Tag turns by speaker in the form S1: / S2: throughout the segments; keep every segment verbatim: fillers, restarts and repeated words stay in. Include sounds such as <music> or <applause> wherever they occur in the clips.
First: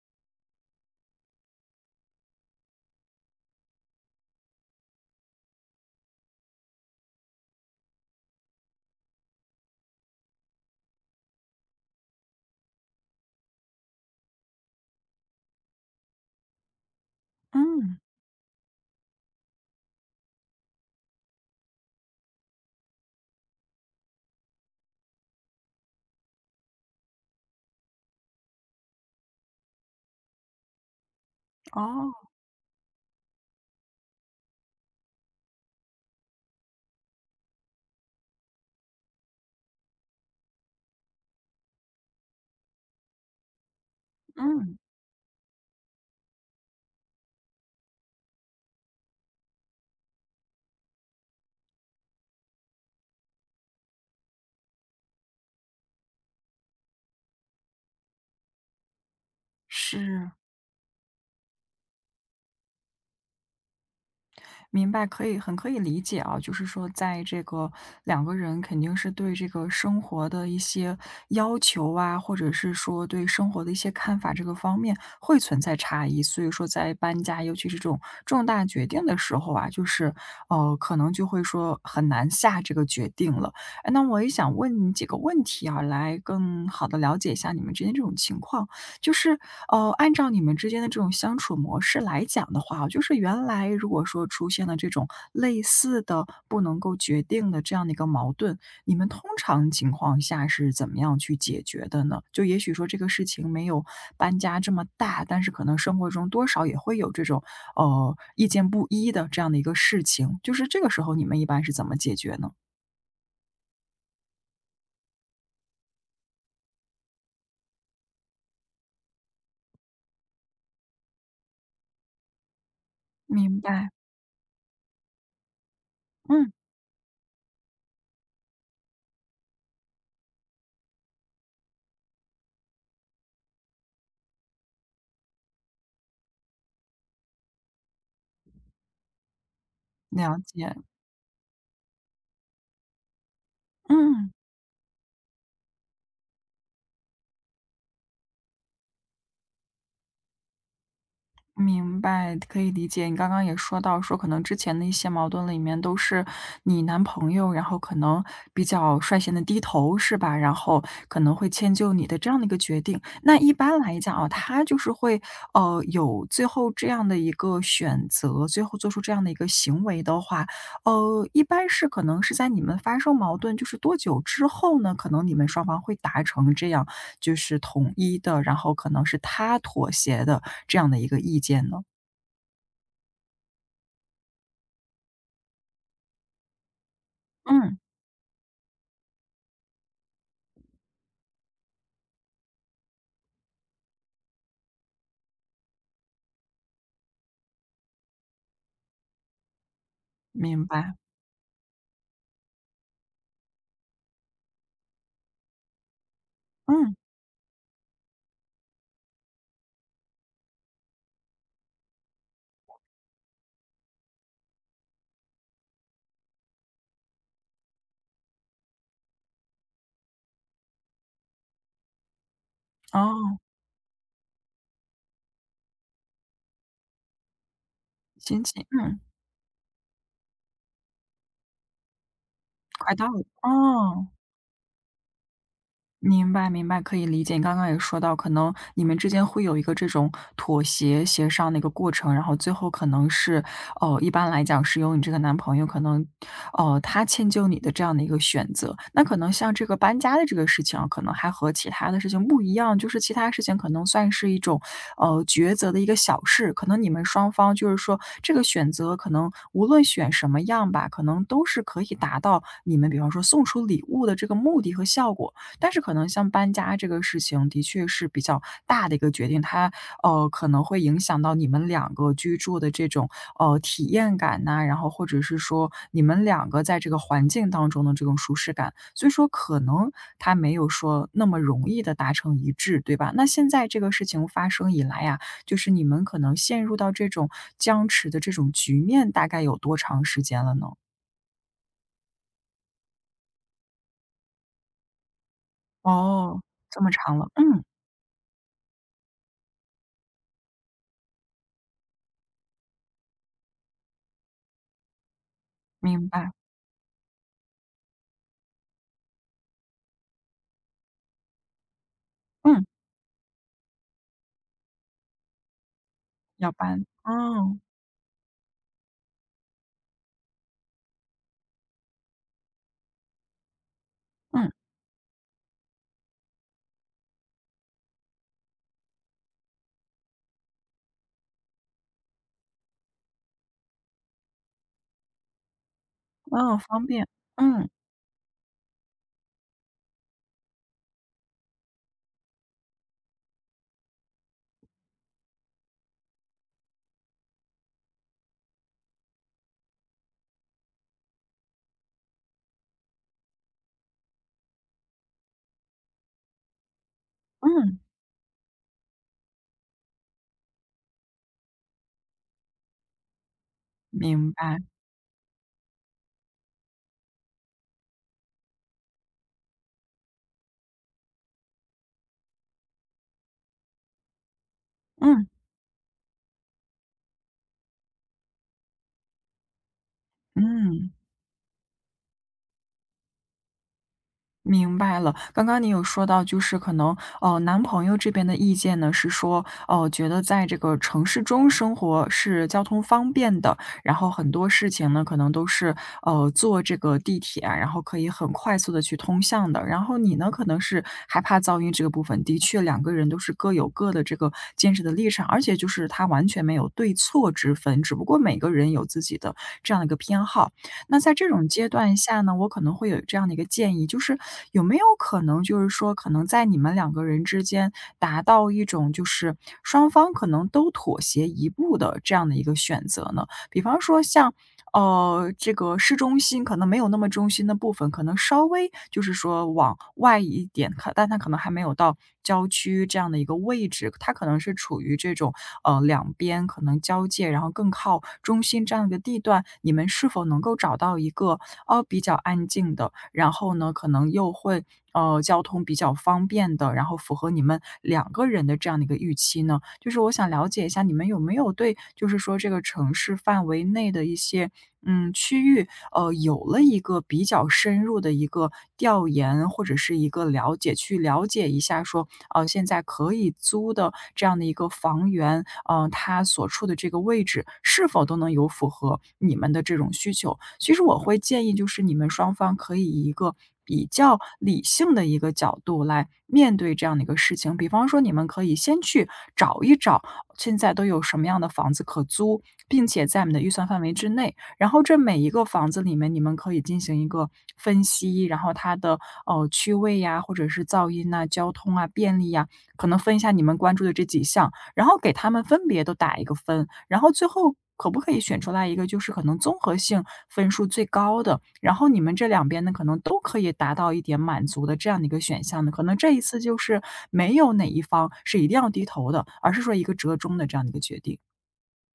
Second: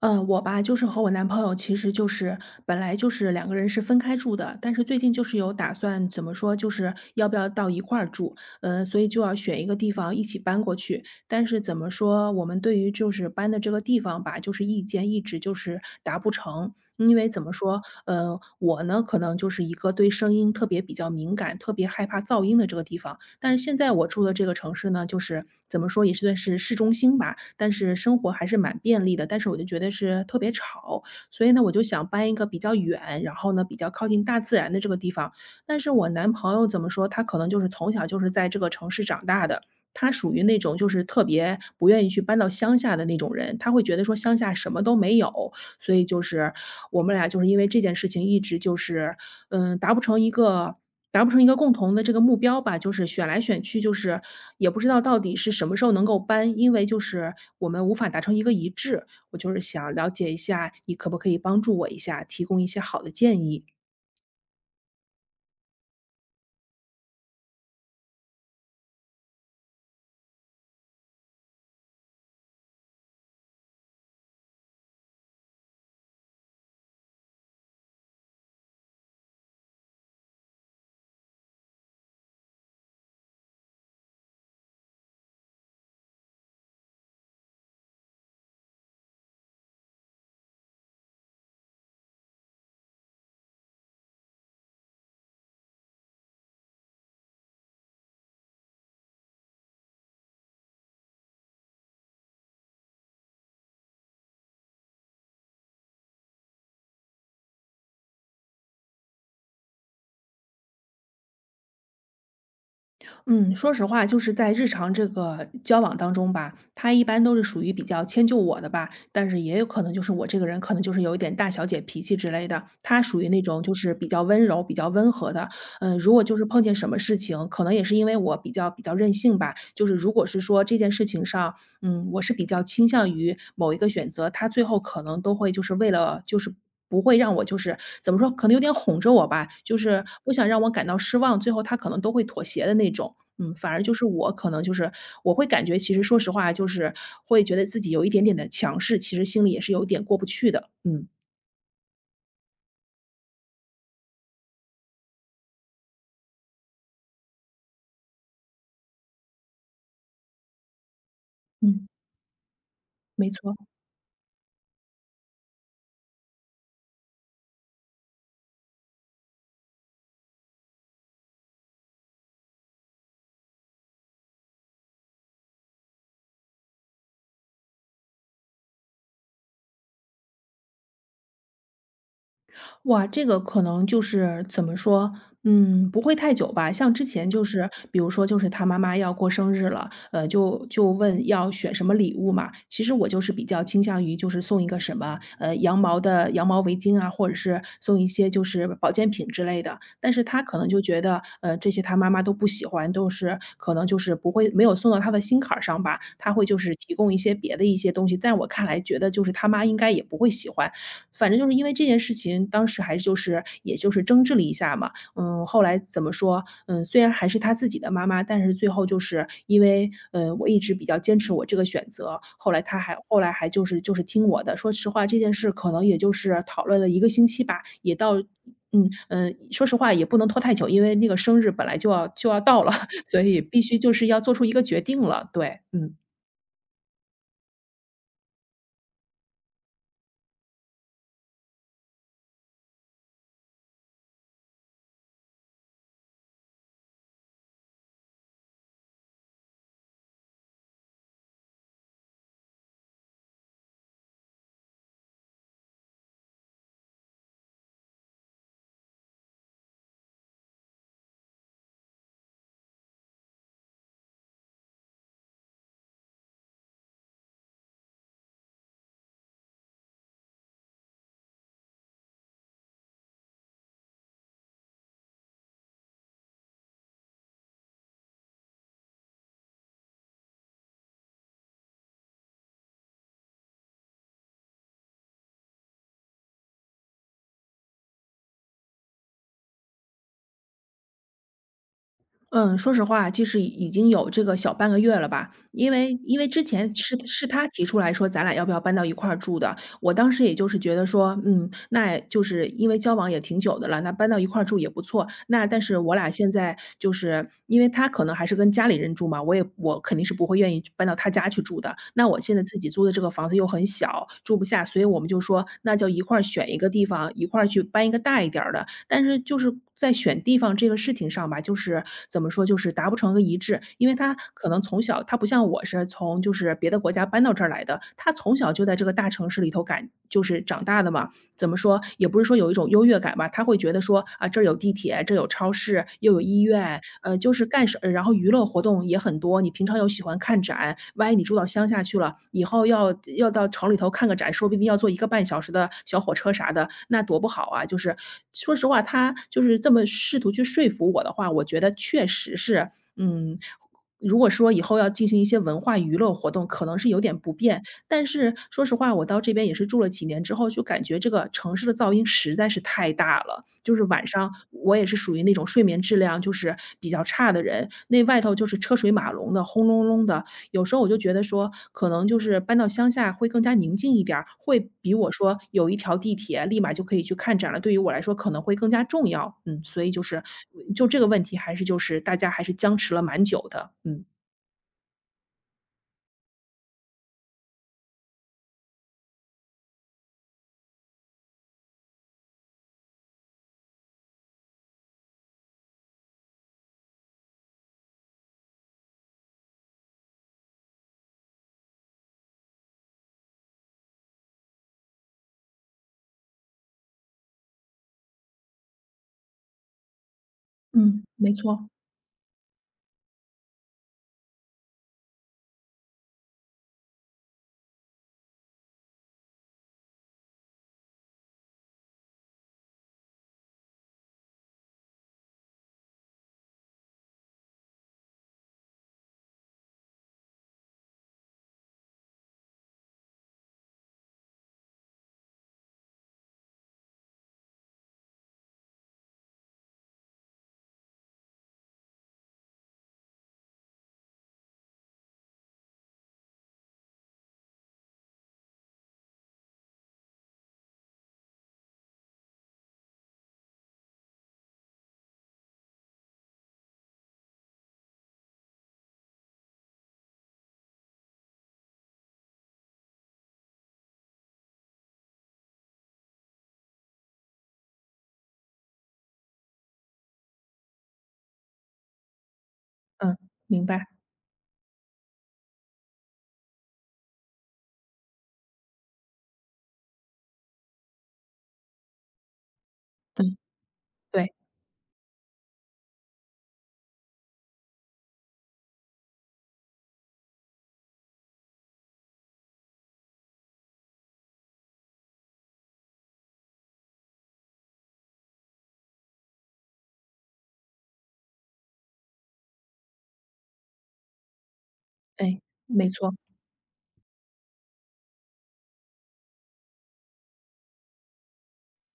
S1: 嗯呃，我吧，就是和我男朋友其实就是本来就是两个人是分开住的，但是最近就是有打算，怎么说，就是要不要到一块儿住，呃，所以就要选一个地方一起搬过去。但是怎么说，我们对于就是搬的这个地方吧，就是意见一直就是达不成。因为怎么说，
S2: 嗯，
S1: 呃，我呢可能就是一个对声音特别比较敏感、特别害怕噪音的这个地方，但是现在我住的这个城市呢，就是怎么说也算是市中心吧，但是生活还是蛮便利的，但是我就觉得是特别吵，所以呢，我就想
S2: 哦，
S1: 搬一个比较远，然后呢比较靠近大自然的这个地方。但是我男朋友怎么说，他可能就是从小就是在这个城市长大的。他属于那种就是特别不愿意去搬到乡下的那种人，他会觉得说乡下什
S2: 嗯，
S1: 么都没有，所以就是我们俩就是因为这件事情一直就是，嗯，达不成一个达不成一个共同的这个目标吧，就是选来选去，就是也不知道到底是什么时候能够搬，因为就是我们无法达成一个一致。我就是想了
S2: 是，
S1: 解一下，你可不可以帮助我一下，提供一些好的建议？
S2: 明白，可以很可以理解啊，就是说在这个两个人肯定是对这个生活的一些要求啊，或者是说对生活的一些看法这个方面会存在差异，所以说在搬家，尤其是这种重大决定的时候啊，就是呃，可能就会说很难下这个决定了。哎，那我也想问你几个问题啊，来更好的了解一下你们之间这种情况。就是哦，按照你们之间的这种相处模式来讲的话啊，就是原来如果说出现了这种类似的不能够决定的这样的一个矛盾，你们通常情况下是怎么样去解决的呢？就也许说这个事情没有搬家这么大，但是可能生活中多少也会有这种呃意见不一的这样的一个事情，就是这个时候你们一般是怎么解决呢？
S1: 嗯，说实话，就是在日常这个交往当中吧，他一般都是属于比较迁就我的吧，但是也有可能就是我这个人可能就是有一点大小姐脾气之类的，他属于那
S2: 明
S1: 种就
S2: 白，
S1: 是比较温柔、比较温和的。嗯，如果就是
S2: 嗯，
S1: 碰见什么事情，可能也是因为我比较比较任性吧，就是如果是说这件事情上嗯，我是比较倾向于某一个选择，他最后可能都会就是为了就是不会让我就是怎么说，可能有点哄着我吧，就是不
S2: 了
S1: 想让我
S2: 解，
S1: 感到失望，最后他可能都会妥协的那种。嗯，反而就是
S2: 嗯。
S1: 我可能就是我会感觉，其实说实话，就是会觉得自己有一点点的强势，其实心里也是有点过不去的。嗯
S2: 明白，可以理解。你刚刚也说到，说可能之前的一些矛盾里面都是你男朋友，然后可能比较率先的低头，是吧？然后可能会迁
S1: 嗯，
S2: 就你的这样的一个决定。
S1: 没
S2: 那一
S1: 错。
S2: 般来讲啊，他就是会呃有最后这样的一个选择，最后做出这样的一个行为的话，呃，一般是可能是在你们发生矛盾，就是多久之后呢？可能你们双方会达成这样，就是统一的，然后可能是他妥协的这样的一个意见呢？
S1: 哇，这个可能就是怎么说，嗯，不会太久吧。像之前就是，
S2: 嗯，
S1: 比如说就是他妈妈要过生日了，呃，就就问要选什么礼物嘛。其实我就是比较倾向于就是送一个什么，呃，羊毛的羊毛围巾啊，或者是送一些就是保健品之类的。但是他可
S2: 明
S1: 能就
S2: 白。
S1: 觉得，呃，这些他妈妈都不喜欢，都是可能就是不会没有送到他的心坎儿上吧。他会就是
S2: 嗯，
S1: 提供一些别的一些东西，在我看来觉得就是他妈应该也不会喜欢。反正就是因为这件事情，当时还就是也就是争执了一下嘛。嗯，后来怎么说，嗯，虽然还是他自己的妈妈，但是最后就是因为，呃，我一直比较坚持我这个选择，后来他还后来
S2: 哦，
S1: 还就是就是听我的。说实话，这件事可能也就是讨论了一个星期吧，也到
S2: 心情，
S1: 嗯，
S2: 嗯，
S1: 嗯，呃说实话也不能拖太久，因为那个生日本来就要就要到了，
S2: 快到
S1: <laughs> 所
S2: 了，
S1: 以必须就是
S2: 哦。
S1: 要做出一个决定了，对，嗯。
S2: 明白明白，可以理解。你刚刚也说到，可能你们之间会有一个这种妥协、协商的一个过程，然后最后可能是，哦，一般来讲是由你这个男朋友可能，呃，他迁就你的这样的一个选择。那可能像这个搬家的这个事情啊，可能还和其他的事情不一样，就是其他事情可能算是一种，呃，抉择的一个小事。可能你们双方就是说这个选择，可能无论选什么样吧，可能都是可以达到你们，比方说送出礼物的这个目的和效果。但是可能像搬家这个事情的确是比较大的一个决定，它，呃，可能会影响到你们两个居住的这种，呃，体验感呐，然后或者是说你们两个在这个环境当中的这种舒适感，所以说可能它没有说那么容易的达成一致，对吧？那现在这个事情发生以来呀，就是你们可能陷入到这种僵持的这种局面大概有多长时间了呢？
S1: 嗯，说实话，其实已已经有这个小半个月了吧，因为因为
S2: 哦，
S1: 之前
S2: 这么
S1: 是
S2: 长了，
S1: 是他
S2: 嗯，
S1: 提出来说咱俩要不要搬到一块儿住的，我当时也就是觉得说，嗯，那就是因为交往也挺久的了，那搬到一块儿住也不错。那但是我
S2: 明
S1: 俩现
S2: 白，
S1: 在就是因为他可能还是跟家里人住嘛，我也我肯定是不会愿意去搬到他家去住的。那我现在自
S2: 嗯，
S1: 己租的这个房子又很小，住不下，所以我们就说那就一块儿
S2: 要
S1: 选一个地
S2: 搬，
S1: 方，一块儿
S2: 哦。
S1: 去搬一个大一点儿的。但是就是在选地方这个事情上吧，就是怎么说，就是达不成个一致。因为他可
S2: 嗯，
S1: 能从小他不像我是从就是别的国家搬到这儿来的，他从小就在这个大城市里头感就是长大的嘛。怎么说，也不是说有一种优越感吧，他会觉得说啊，这儿有地铁，这儿有超市，又有医
S2: 哦，
S1: 院，
S2: 方便，
S1: 呃，就是干
S2: 嗯，
S1: 什然后娱乐活动也很多，你平常又喜欢看展，万一你住到乡下去了，以后要要到城里头看个展，说不定要坐一个半小时的小火车啥的，那多不好啊！就是说实话，他就是这么试图去说服我的话，我觉得确实是，嗯，如果说以后要进行一些文化娱乐活动，可能是有点不便。
S2: 嗯，
S1: 但是说实话，我到这边也是住了几年之后，就感觉这个城市的噪音实在是太大了。就是晚上
S2: 明白，
S1: 我也是属于那种睡眠质量就是比较差的人，那外头就是车水马龙的，轰隆隆的。有时候我就觉得说，可能就是搬到乡下会更加宁静一点儿，会比我
S2: 嗯，
S1: 说有一条地铁立马就可以去看展了，对于我来说可能会更加重要。嗯，所以就是就
S2: 嗯。
S1: 这个问题，还是就是大家还是僵持了蛮久的。嗯
S2: 明白了，刚刚你有说到，就是可能，呃，男朋友这边的意见呢是说，哦，觉得在这个城市中生活是交通方便的，然后很多事情呢可能都是，呃，坐这个地铁啊然后可以很快速的去通向的。然后你呢可能是害怕噪音这个部分，的确两个人都是各有各的这个坚持的立场，而且就是他完全没有对错之分，只不过每个人有自己的这样的一个偏好。那
S1: 嗯，
S2: 在这
S1: 没
S2: 种阶
S1: 错。
S2: 段下呢，我可能会有这样的一个建议，就是有没有可能，就是说，可能在你们两个人之间达到一种就是双方可能都妥协一步的这样的一个选择呢？比方说像呃，这个市中心可能没有那么中心的部分，可能稍微就是说往外一点，可但它可能还没有到郊区这样的一个位置，它可能是处于这种，呃，两边可能交界，然后更靠中心这样一个地段，你们是否能够找到一个，呃，比较安静的，然后呢，可能又会，呃，交通比较方便的，然后符合你们两个人的这样的一个预期呢？就是我想了解一下，你们有没有对就是说这个城市范围内的一些嗯区域呃，有了一个比较深入的一个调研或者是一个了解，去了解一下说，呃，现在可以租的这样的一个房源，呃，它所处的这个位置是否都能有符合你们的这种需求。其实我会建议就是你们双方可以以一
S1: 嗯，
S2: 个
S1: 明
S2: 比
S1: 白。
S2: 较理性的一个角度来面对这样的一个事情。比方说，你们可以先去找一找现在都有什么样的房子可租，并且在你们
S1: 嗯，
S2: 的预算范围之
S1: 对。
S2: 内，然后这每一个房子里面，你们可以进行一个分析，然后它的呃区位呀，或者是噪音呐、交通啊、便利呀，可能分一下你们关注的这几项，然后给他们分别都打一个分，然后最后。可不可以选出来一个，就是可能综合性分数最高的，然后你们这两边呢，可能都可以达到一点满足的这样的一个
S1: 哎，
S2: 选项呢？可
S1: 没
S2: 能这
S1: 错。
S2: 一次就是没有哪一方是一定要低头的，而是说一个折中的这样的一个决定。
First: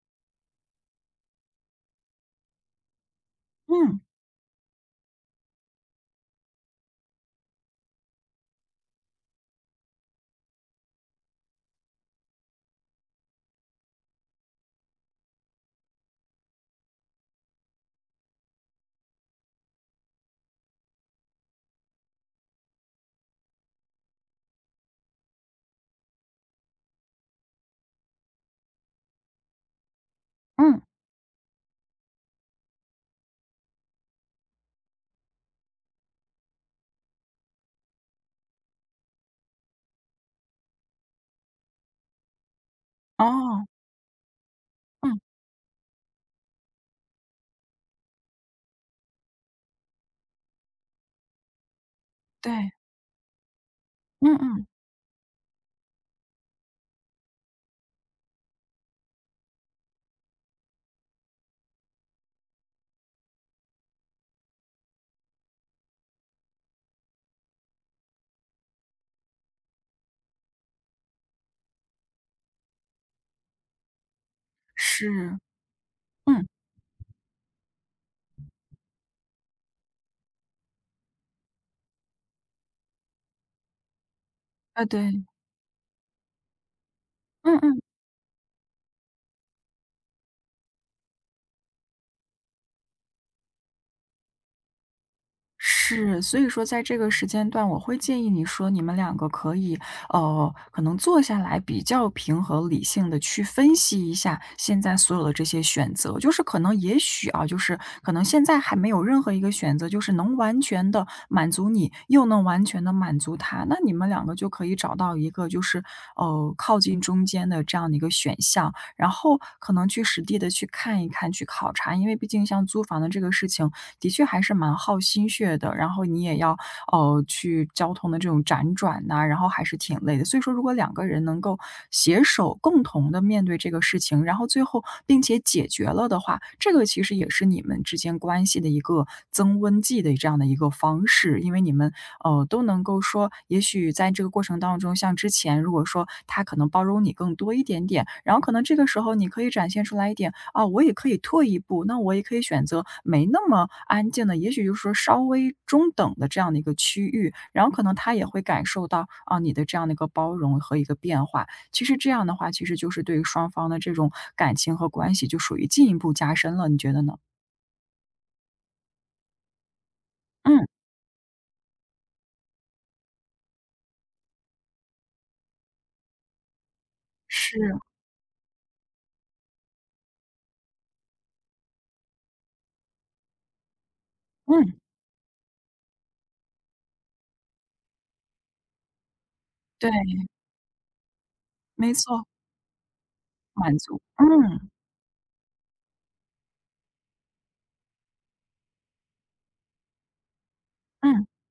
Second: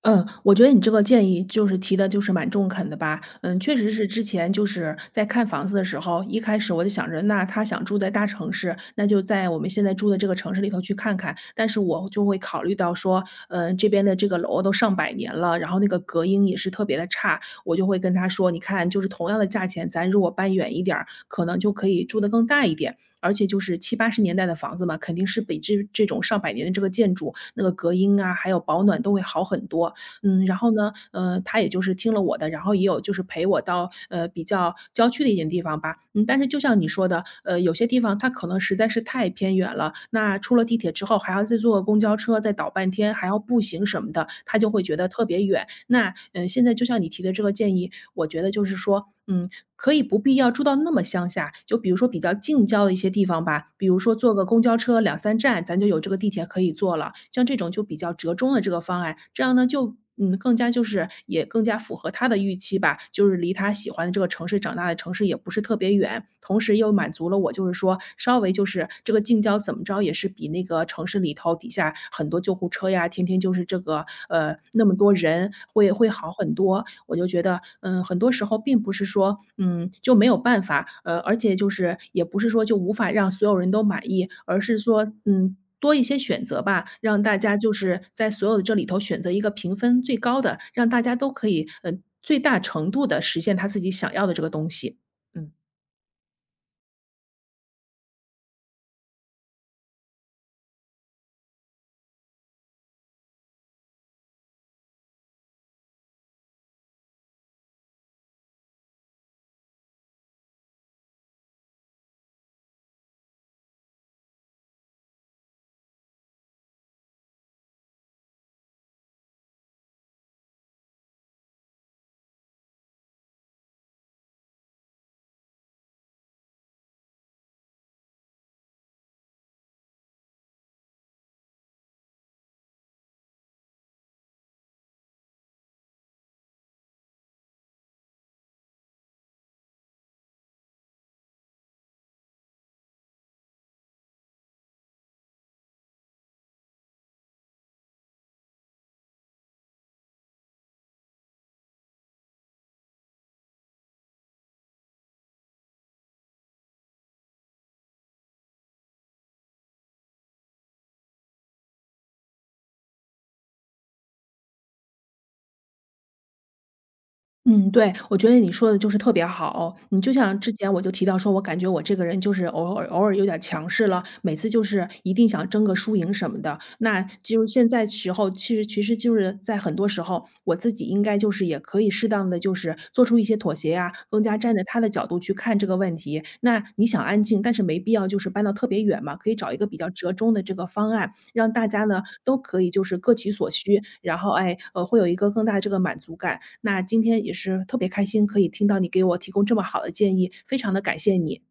S1: 嗯，我觉得你这个建议就是提的就是蛮中肯的吧。嗯，确实
S2: 嗯
S1: 是之前就是在看房子的时候，一开始我就想着，那他想住在大城市，那就在我们现在住的这个城市里头去看看。但是我就会考虑到说，嗯，这边的这个楼都上百年了，然后那个隔音也是特别的差，我就会跟他说，你看，就是同样的价钱，咱如果搬远一点儿，可能就可以住的更大一点。而且就是七八十年代的房子嘛，肯定是比这这种上百年的这个建筑，那个隔音啊，还有保暖都会好很多。嗯，然后
S2: 嗯，
S1: 呢，呃，他也就是听了我的，然后也有就是陪我到，呃，比较郊区的一点地方吧。嗯，但是就像你说的，呃，有些地方它可能实在是太偏远了，那出了地铁之后还要再坐个公交车，再倒半天，还要步
S2: 哦，
S1: 行什么的，他就会觉得
S2: 嗯，
S1: 特别远。那嗯，呃，现在就像你提的这个建议，我觉得就是说，嗯，可以不必要住到那么乡下，就比如说比较近
S2: 对，
S1: 郊的一些地方吧，比如说坐
S2: 嗯
S1: 个公
S2: 嗯。
S1: 交车两三站，咱就有这个地铁可以坐了。像这种就比较折中的这个方案，这样呢就，嗯，更加就是也更加符合他的预期吧，就是离他喜欢的这个城市长大的城市也不是特别远，同时又满足了我就是说稍微就是这个近郊怎么着也是比那个城市里头底下很多。多救护车呀，天天就是这个呃，那么多
S2: 是，
S1: 人会会好
S2: 嗯，
S1: 很多。我就觉得，嗯，很多时候并不是说，嗯，就没有办法，呃，而且就是也不是说就无法让所有人都满意，而是
S2: 啊，
S1: 说，
S2: 对，
S1: 嗯，多一些选择吧，让大
S2: 嗯
S1: 家就
S2: 嗯，
S1: 是在所有的这里头选择一个评分最高的，让大家都可以，嗯，呃最大程度的实现他自己想要的这个东西，嗯。
S2: 是。所以说在这个时间段，我会建议你说你们两个可以，呃，可能坐下来比较平和理性的去分析一下现在所有的这些选择。就是可能也许啊，就是可能现在还没有任何一个选择，就是能完全的满足你，又能完全的满足他，那你们两个就可以找到一个就是，呃，靠近中间的这样的一个选项。然后可能去实地的去看一看、去考察。因为毕竟像租房的这个事情，的确还是蛮耗心血的，然后你也要，呃，去交通的这种辗转呐，然后还是挺累的。所以说如果两个人能够携手共同的面对这个事情，然后最后并且解决了的话，这个其实也是你们之间关系的一个增温剂的这样的一个方式。因为你们，呃，都能够说，也许在这个过程当中，像之前如果说他可能包容你更多一点点，然后可能这个时候你可以展现出来一点，啊，我也可以退一步，那我也可以选择没那么安静的，也许就是说稍微中等的这样的一个区域，然后可能他也会感受到啊你的这样的一个包容和一个变化。其实这样的话，其实就是对于双方的这种感情和关系就属于进一步加深了，你觉得呢？
S1: 嗯，对，我觉得你说的就是特别好。你就像之
S2: 嗯，
S1: 前我就提到说，我感觉我这个人就是偶尔偶尔有点强势了，每次就是一定想争个输赢什么的。那就是
S2: 是，
S1: 现在时候，其实其实就是在很多时候，我自己应该就是也可以适当的就是做出一些妥协呀、更加站在
S2: 嗯，
S1: 他的角度去看这个问题，那你想安静，但是没必要就是搬到特别远嘛，可以找一个比较
S2: 对，
S1: 折中的这个方案，让大家
S2: 没
S1: 呢
S2: 错，
S1: 都可以就是各取所
S2: 满
S1: 需，
S2: 足，
S1: 然后哎，
S2: 嗯
S1: 呃，会有一个更大的这个满足感。那今天也是特别开心，可以听到你给我提供这么好的建议，非常的感谢
S2: 嗯，
S1: 你，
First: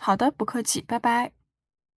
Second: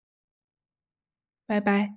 S2: 好的，不客气，拜拜。
S1: 拜拜。